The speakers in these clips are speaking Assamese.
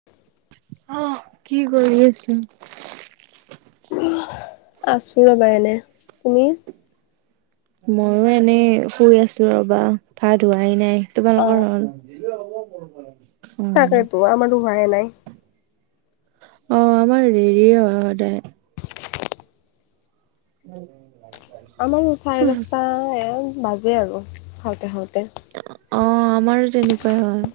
[inaudible] অ', কি কৰি আছা। আছো ৰবা এনে, তুমি? ময়ো এনেই শুই আছো ৰ'বা, ভাত হোৱাই নাই তোমালোকৰ অ', হ'ল? [unintelligible] তাকেতো আমাৰো হোৱাই নাই। অ' আমাৰ দেৰিয়ে হয় সদায়। [inaudible] আমাৰো চাৰে দশটা এই বাজে আৰু খাওঁতে খাওঁতে। অ' আমাৰো তেনেকুৱাই হয়।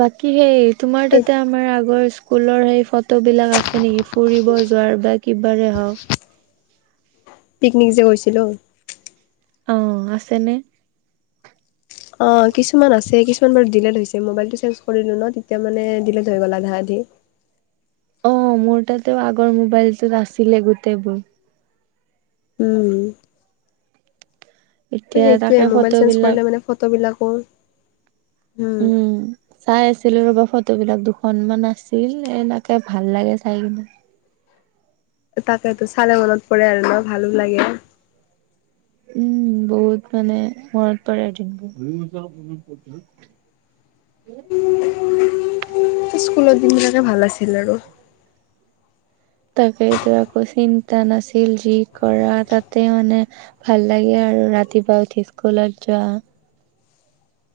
বাকী সেই তোমাৰ এই তাতে আমাৰ আগৰ স্কুলৰ সেই ফটোবিলাক আছে নেকি? ফুৰিব যোৱাৰ বা কিবাৰে হওঁক পিকনিক যে গৈছিলোঁ? অ' আছেনে? অ' কিছুমান আছে কিছুমান বাৰু ডিলেট হৈছে। মোবাইলটো চেঞ্জ কৰিলো ন, তেতিয়া মানে ডিলেট হৈ গ'ল আধা আধি। অ' মোৰ তাতে আগৰ মোবাইলটোত আছিলে গোটেইবোৰ। উম। এতিয়া সেইটোৱে তাকে মোবাইল চেঞ্জ ফটোবিলাক কৰিলে মানে ফটোবিলাকো উম। চাই আছিলো ৰ'বা ফটোবিলাক দুখনমান আছিল, এনেকে ভাল লাগে চাই কিনে। তাকেতো চালে মনত পৰে আৰু ন, ভালো লাগে। উম, বহুত মানে মনত পৰে দিনবোৰ। স্কুলত দিন বিলাকে ভাল আছিল আৰু। তাকেটো একো চিন্তা নাছিল, যি কৰা তাতে মানে ভাল লাগে আৰু ৰাতিপুৱা উঠি স্কুলত যোৱা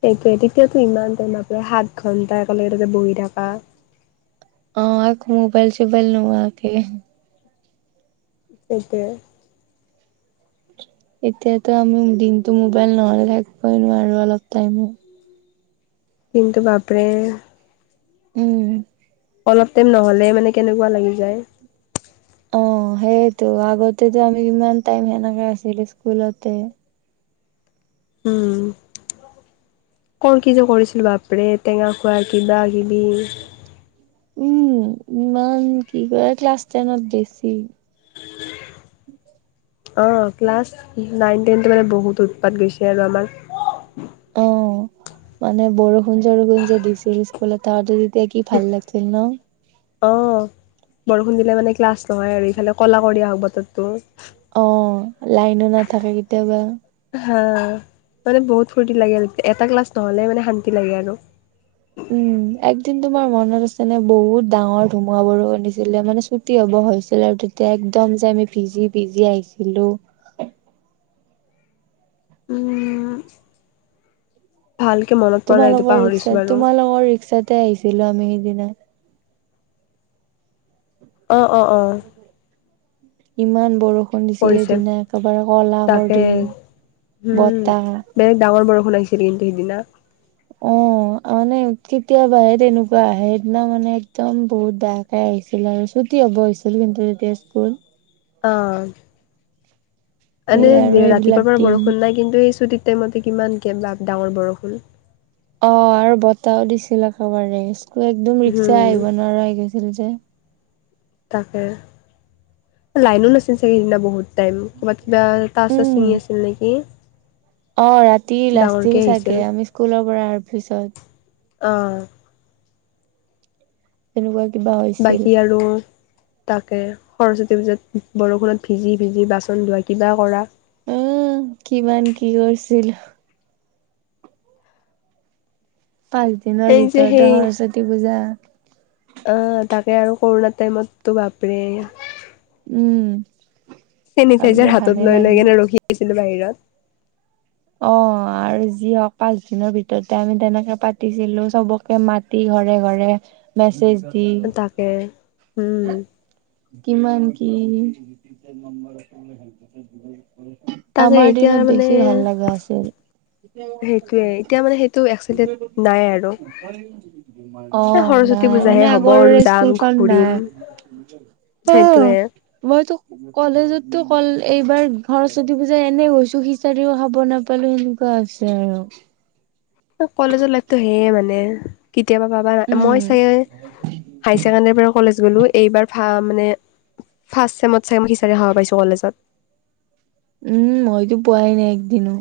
সেইটোৱে, তেতিয়াতো ইমান টাইম নাপঢ়ে সাত ঘণ্টা একেলগ ততে বহি থাকা। অ' একো মোবাইল চোবাইল নোহোৱাকে। সেইটোৱে। এতিয়াতো আমি দিনতটো মোবাইল নহ'লে থাকিবই নোৱাৰো অলপ টাইম। কিন্তু বাপৰে উম। অলপ টাইম নহ'লে মানে কেনেকুৱা লাগি যায়। অ' সেইয়টো আগতে যে আমি ইমান টাইম সেনেকাে আছিলো স্কুলতে। উম। ক'ৰ কি যে কৰিছিলো বাপৰে, টেঙা খোৱা কিবা কিবি। উম, ইমান কি কৰে ক্লাছ টেনত বেছি। অঁ, ক্লাছ নাইন টেনটো মানে বহুত উৎপাত গৈছে আৰু আমাৰ। অ' মানে বৰষুণ চৰষুণ যে দিছিল স্কুলত তাৰাতাৰি তে কি ভাল লাগিছিল ন? অ' বৰষুণ দিলে মানে ক্লাছ নহয়, আৰু ইফালে ক'লা কৰি আহক বতৰটো। অ' লাইনো নাথাকে কেতিয়াবা। হা' মানে বহুত ফূৰ্তি লাগে, এটা ক্লাছ নহ'লে মানে শান্তি লাগে আৰু। উম, [unintelligible] একদিন তোমাৰ মনত আছে নে বহুত ডাঙৰ ধুমুহা বৰষূণ দিছিলে মানে ছুটি হ'ব হৈছিলে আৰু? তেতিয়া একদম যে আমি ভিজি ভিজি আহিছিলো? উম। ভালকে মনত পৰা নাই এইটো তোমালোক পাহৰিছো ৰিক্সাত বাৰু তোমালোকৰ ৰিক্সাতে আহিছিলো আমি সেইদিনা। অঁ, অঁ, অঁ। ইমান বৰষুণ দিছিল পৰিছে সেইদিনা একেবাৰে ক'লা তাকে কৰি উম বতাহ বেলেগ ডাঙৰ বৰষুণ আহছিল কিন্তু সেইদিনা। অ' মানে কেতিয়াবাহে তেনেকুৱা আহে, সেইদিনা মানে একদম বহুত ডাঙৰ কে আহিছিল। আৰু ছুটী হ'ব হৈছিল কিন্তু তেতিয়া স্কুল। অ' সেই আৰু এনেই এইবিলাক ৰাতিপুৱাৰ পৰা দিন বৰষুণ নাই। কিন্তু এই ছুটিৰ টাইমতে কিমান কে ডাঙৰ বৰষূণ। অ' আৰু বতাহও দিছিল একেবাৰে স্কুলত একদম ৰিক্সা উম আহিব নোৱাৰা আহি গৈছিল যে। তাকে। লাইনো নাছিল চাগ সিদিনা বহুত টাইম, ক'ৰবাত কিবা তাৰ চাৰ উম, চিঙি আছিল নেকি? অ' ৰাতি লাষ্টছিল ডাঙৰকে আহিছিল চাগে আমি স্কুলৰ পৰা আহাৰ পিছত। অহ তেনেকুৱা কিবা হয় বাকী আৰু তাকে সৰস্বতী পূজাত বৰষুণত ভিজি ভিজি বাচন ধোৱা কিবা কৰা অ কিমান কি হৈছিল। পাঁচ দিনৰ এই যে ভিতৰতে সৰস্বতী পূজা। অ তাকে আৰু কৰোণা টাইমতো বাপৰে উম তেনে কাৰ্য্য ভাবিলে ভালে হাতত লৈ লৈ লাগে। কিনে ৰখি আছিলো বাহিৰত। অ আৰু যি হওক পাচ দিনৰ ভিতৰতে আমি তেনেকে পাতিছিলো চবকে মাতি ঘৰে ঘৰে মেছেজ দি কে উম কিমান কি তাকে আমাৰ এতিয়া দিনত বেছি ভাল মানে লগা আছিল সেইটোয়ে এতিয়া মানে সেইটো এক্সেন্টেড নাই আৰু [unintelligible] অ সৰস্বতী নাই পূজাহে মানে হ'ব আগৰ আৰু যাম স্কুলখন ঘূৰিম নাই অ সেইটোয়ে মইতো কলেজতো কল এইবাৰ সৰস্বতী পূজা এনে গৈছো খিচাৰিও খাব নাপালো সেনে কোৱা হৈছে আৰু কলেজৰ লাইফটো সেয়ে মানে কেতিয়াবা পাবা না, উম, মই চাগে হাই ছেকেণ্ডাৰী পৰা কলেজ গ'লো এইবাৰ ফা মানে ফাৰ্ষ্ট ছেমত চাগে মই খিচাৰি খাবা পাইছো কলেজত উম মইতো পোৱাই নাই একদিনো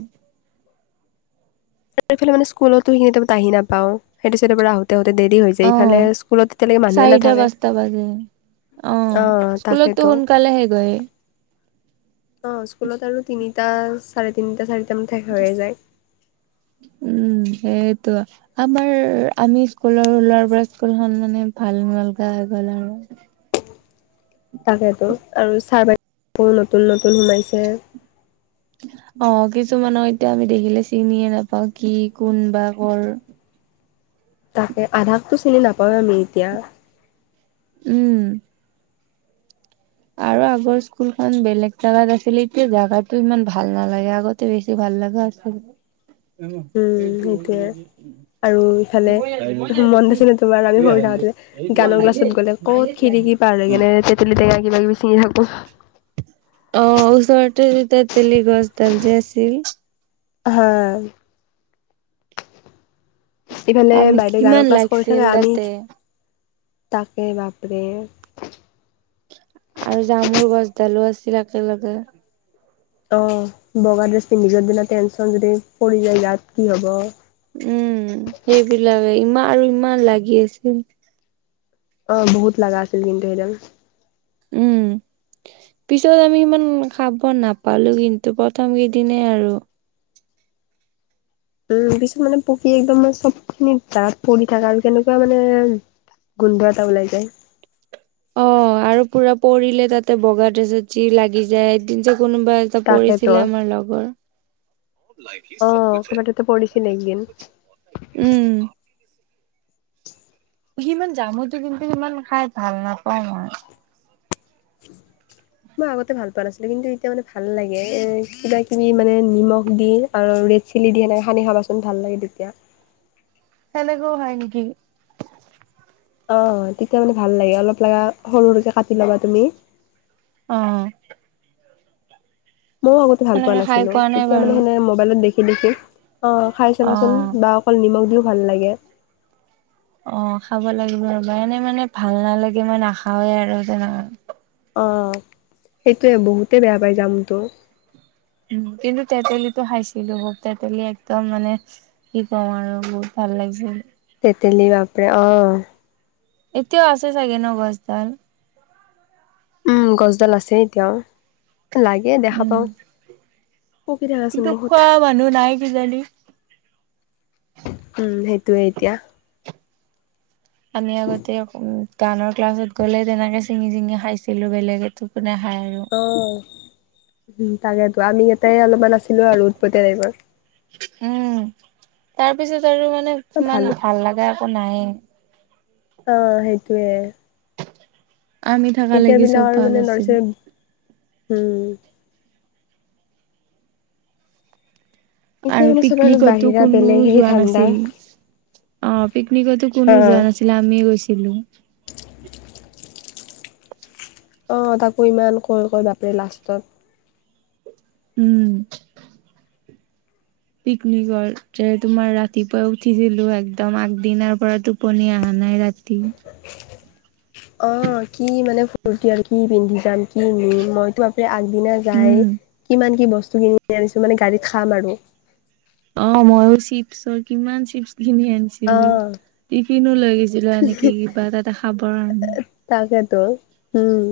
তাৰ ইফালে মান স্কুলতো সেইখিনি টাইমত আহি নাপাওঁ সেইটো চাইডৰ পৰা আহোত আহোতে দেৰি হৈ অ যায় ইফালে স্কুলত এতিয়ালৈকে মানুহে চাৰিটা নাথাকে পাঁচটা বাজে অ স্কুলতো তাকেতো সোনকালে শেষ হয় অ স্কুলত আৰু তিনিটা চাৰে তিনিটা চাৰিটামানত শেষ হৈয়ে যায় উম সেইটোৱা আমাৰ আমি স্কুলৰ ওলোৱাৰ পৰা স্কুলখন মানে ভাল নলগা হৈ গ'ল আৰু তাকেতো আৰু চাৰ বাইদেউবোৰো নতুন নতুন সোমাইছে অ কিছুমানক এতিয়া আমি দেখিলে চিনিয়ে নাপাওঁ কি কোন বা কৰ তাকে আধাকতো চিনি নাপাওয়ে আমি এতিয়া উম আৰু আগৰ স্কুলখন বেলেগ জাগাত আছিলে এতিয়া জাগাতো ইমান ভাল নালাগে আগত টে বেছি ভাল লাগা আছিল [unintelligible] উম এইটো সেইটোয়ে অলৰেদি আৰু ইফালে মনত আছে নে তোমাৰ আমি সৰু থাকোতে গানৰ ক্লাছত গ'লে ক'ত খিৰিকি পাৰ হৈ কেনে তেতলী টেঙা কিবা কিবি চিঙি থাকো অ ওচৰতে যেতিয়া তেলি গছডাল যে আছিল হা ইফালে আমি বাইদেউ কিমান গানৰ ক্লাছ কৰি লাগিছিল থাকে আমি তাতে তাকে বাপৰে আৰু জামুৰ গছডালো আছিল একেলগে অ বগা ড্ৰেছ পিন্ধি য'ত দিনা টেনচন যদি পৰি যায় ইয়াত কি হ'ব। উম সেইবিলাকে ইমান আৰু ইমান লাগি আছিল। অ বহুত লাগা আছিল কিন্তু সেইডাল। উম। পিছত আমি ইমান খাব নাপালো কিন্তু প্ৰথম কেইদিনে আৰু। উম পিছত মানে পকি একদম মানে চবখিনি তাত পৰি থাকে আৰু কেনেকোৱা মানে গোন্ধ এটা ওলাই যায়। অ আৰু পুৰা পৰিলে তাতে বগা ড্ৰেছত যি লাগি যায়, এদিন যে কোনোবা ত তাকেতো পৰিছিলে আমাৰ লগৰ। অ ক'ৰবাততে পৰিছিলে একদিন উম। সিমান জামুতো কিন্তু ইমান খাই ভাল নাপাও মই। [inaudible] মই আগতে ভাল পোৱা নাছিলো কিন্তু এতিয়া মানে ভাল লাগে, এ কিবা কিবি মানে নিমখ দি আৰু ৰেড চিলি দিয়ে নাই সানি খাবাচোন ভাল লাগে তেতিয়া। তেনেকেও হয় নেকি? অ তেতিয়া মানে ভাল লাগে অলপ লগা সৰু সৰুকে কাটি ল'বা তুমি। অ। মইও আগতে ভাল পোৱা সেনেকে খাই নাছিলো নাই এতিয়া মানে বাৰু সেনে মোবাইলত দেখি দেখি, অ খাই অ চাবাচোন বা অকল নিমখ দিও ভাল লাগে। অ খাব লাগিব ৰব এনেই মানে ভাল নালাগে মই নাখাওৱে আৰু তেনে। অ, সেইটোয়ে বহুতে বেয়া পায় জামুনটো। উম কিন্তু তেতেলীটো খাইছিলো ব তেতেলি একদম মানে কি কও আৰু বহুত ভাল লাগিছিল। তেতেলী বাপৰে অ। এতিয়াও আছে চাগে ন গছডাল? উম গছডাল আছে এতিয়াও, লাগ এ দেখা উম, পাও, পকি থাকাচোন কিন্তু বহুত। খোৱা মানুহ নাই কিজানি? উম সেইটোয়ে এতিয়া। আমি আগতে উম গানৰ ক্লাছত গ'লে তেনেকে ছিঙি চিঙি খাইছিলো বেলেগেটো কোনে খাই আৰু। অ, উম তাকেতো আমি ইয়াতে অলপমান আছিলো আৰু উৎপতিয়া টাইপৰ। উম তাৰপিছত আৰু মানে ইমান ভাল লগা একো নাই। অ সেইটোৱে। আমি থকা এতিয়া লাগি চব বিলাকৰ ভাল মানে ল'ৰা - আছিল। ছোৱালী হম। এতিয়া আৰু মানে চব পিকনিকতো বাহিৰা কোনো বেলেগ সেই যোৱা ঠাণ্ডা নাছিল। অ পিকনিকতো হা কোনো যোৱা নাছিলে আমিয়ে গৈছিলো। [inaudible] অ তাকো ইমান কয় কয় বাপৰে লাষ্টত। উম। পিকনিকৰ যে তোমাৰ ৰাতিপুৱাই উঠিছিলো একদম আগদিনাৰ পৰা টো পনি অহা নাই ৰাতি। অ কি মানে ফূৰ্তি আৰু কি পিন্ধি যাম কিনিম, মইতো আপুনি আগদিনা যাই উম কিমান কি বস্তু কিনি আনিছোঁ মানে গাড়ীত খাম আৰু। অ মইও চিপছৰ কিমান চিপছ কিনি আনি ছিলো, অ' টিফিনো লৈ গৈছিলো এনে কি কিবা তাতে খাবৰ কাৰণে। তাকেতো উম।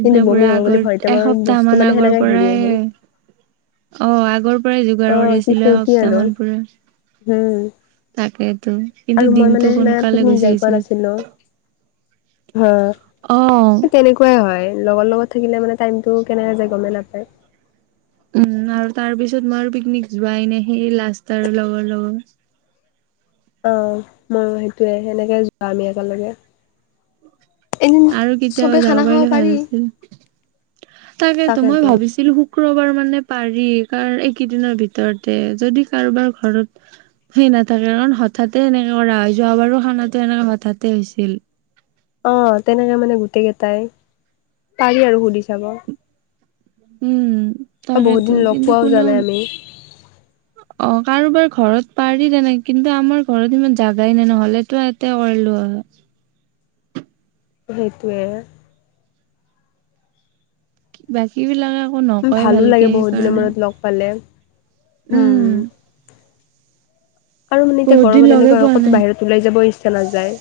কিন্তু বমি পুৰা হ'ব বুলি আগৰ ভয়তে মোৰ এসপ্তাহ বস্তু মান মানে আগৰ সেনেকে ঘূৰি আহিল পৰাই অ আগৰ পৰাই যোগাৰ অ' কৰি কি আছিলো ফূৰ্তি এসপ্তাহ আৰু মান [unintelligible] উম, তাকেতো কিন্তু আৰু মই দিনটো মানে সেনে সোনকালে পিকনিক গুচি যাই পোৱা গৈছিল নাছিলো। হ অ উম তেনেকুৱাই হয় লগৰ লগত থাকিলে মানে টাইমটো কেনেকে যায় গম নাপায়। উম, আৰু তাৰ পিছত মই আৰু পিকনিক যোৱাই ন সেই লাষ্ট আৰু লগৰ লগৰ। আ মইও সেইটোয়ে সেনেকে যোৱা আমি একেলগে। এদিন আৰু চবে কেতিয়াবা খানা যাব খাব পাৰিলে ভাল পাৰি আছিল তাকেতো মই ভাবিছিলো শুক্ৰবাৰ মানে পাৰি কাৰ এইকেইদিনৰ ভিতৰতে যদি কাৰোবাৰ ঘৰত সেই নাথাকে কাৰণ হঠাতে এনেকে কৰা হয় যোৱাবাৰো খানাটো এনেকে হঠাতে হৈছিল। অ তেনেকে মানে গোটেই কেইটাই পাৰি আৰু সুধি চাব। উম। বহুত তাকেতো দিন লগ কিন্তু পোৱাও যোৱা কোনো নাই আমি। অ কাৰোবাৰ ঘৰত পাৰি তেনেকে কিন্তু আমাৰ ঘৰত ইমান জাগাই নাই ন'হলে তো ইয়াতে কৰিলো হয়। সেইটোৱে। বাকী বিলাকে একো ন ভালো লাগে বহুত দিনৰ মূৰত লগ পালে উম হম। আৰু মানে এতিয়া বহুত দিন গৰমত লগে এনেকুৱা হয় পোৱা ক'তো নাই বাহিৰত ওলাই যাব ইচ্ছা নাযায়।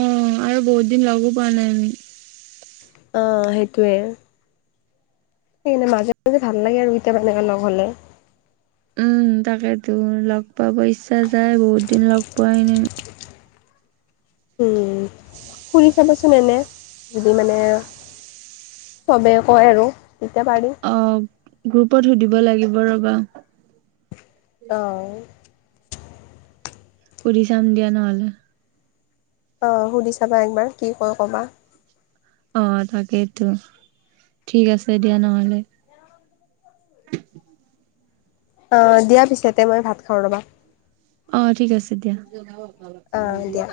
অ আৰু বহুত দিন লগো পোৱা নাই আমি। অ সেইটোৱে। সেইকাৰণে মাজে মাজে ভাল লাগে আৰু কেতিয়াবা এনেকুৱা লগ হ'লে। উম, তাকেতো লগ পাব ইচ্ছা যায় বহুত দিন লগ পোৱাই নাই। উম, সুধি চাবাচোন এনে যদি মানে চবেই কয় আৰু তেতিয়া পাৰি। অ গ্ৰুপত সুধিব লাগিব ৰ'বা। অ। সুধি চাম দিয়া নহ'লে। অ সুধি চাবা একবাৰ কি কয় ক'বা। অ তাকেইতো, ঠিক আছে দিয়া নহ'লে। অ দিয়া পিছে [unintelligible] মই ভাত খাওঁ ৰ'বা। অ ঠিক আছে দিয়া। অ', দিয়া।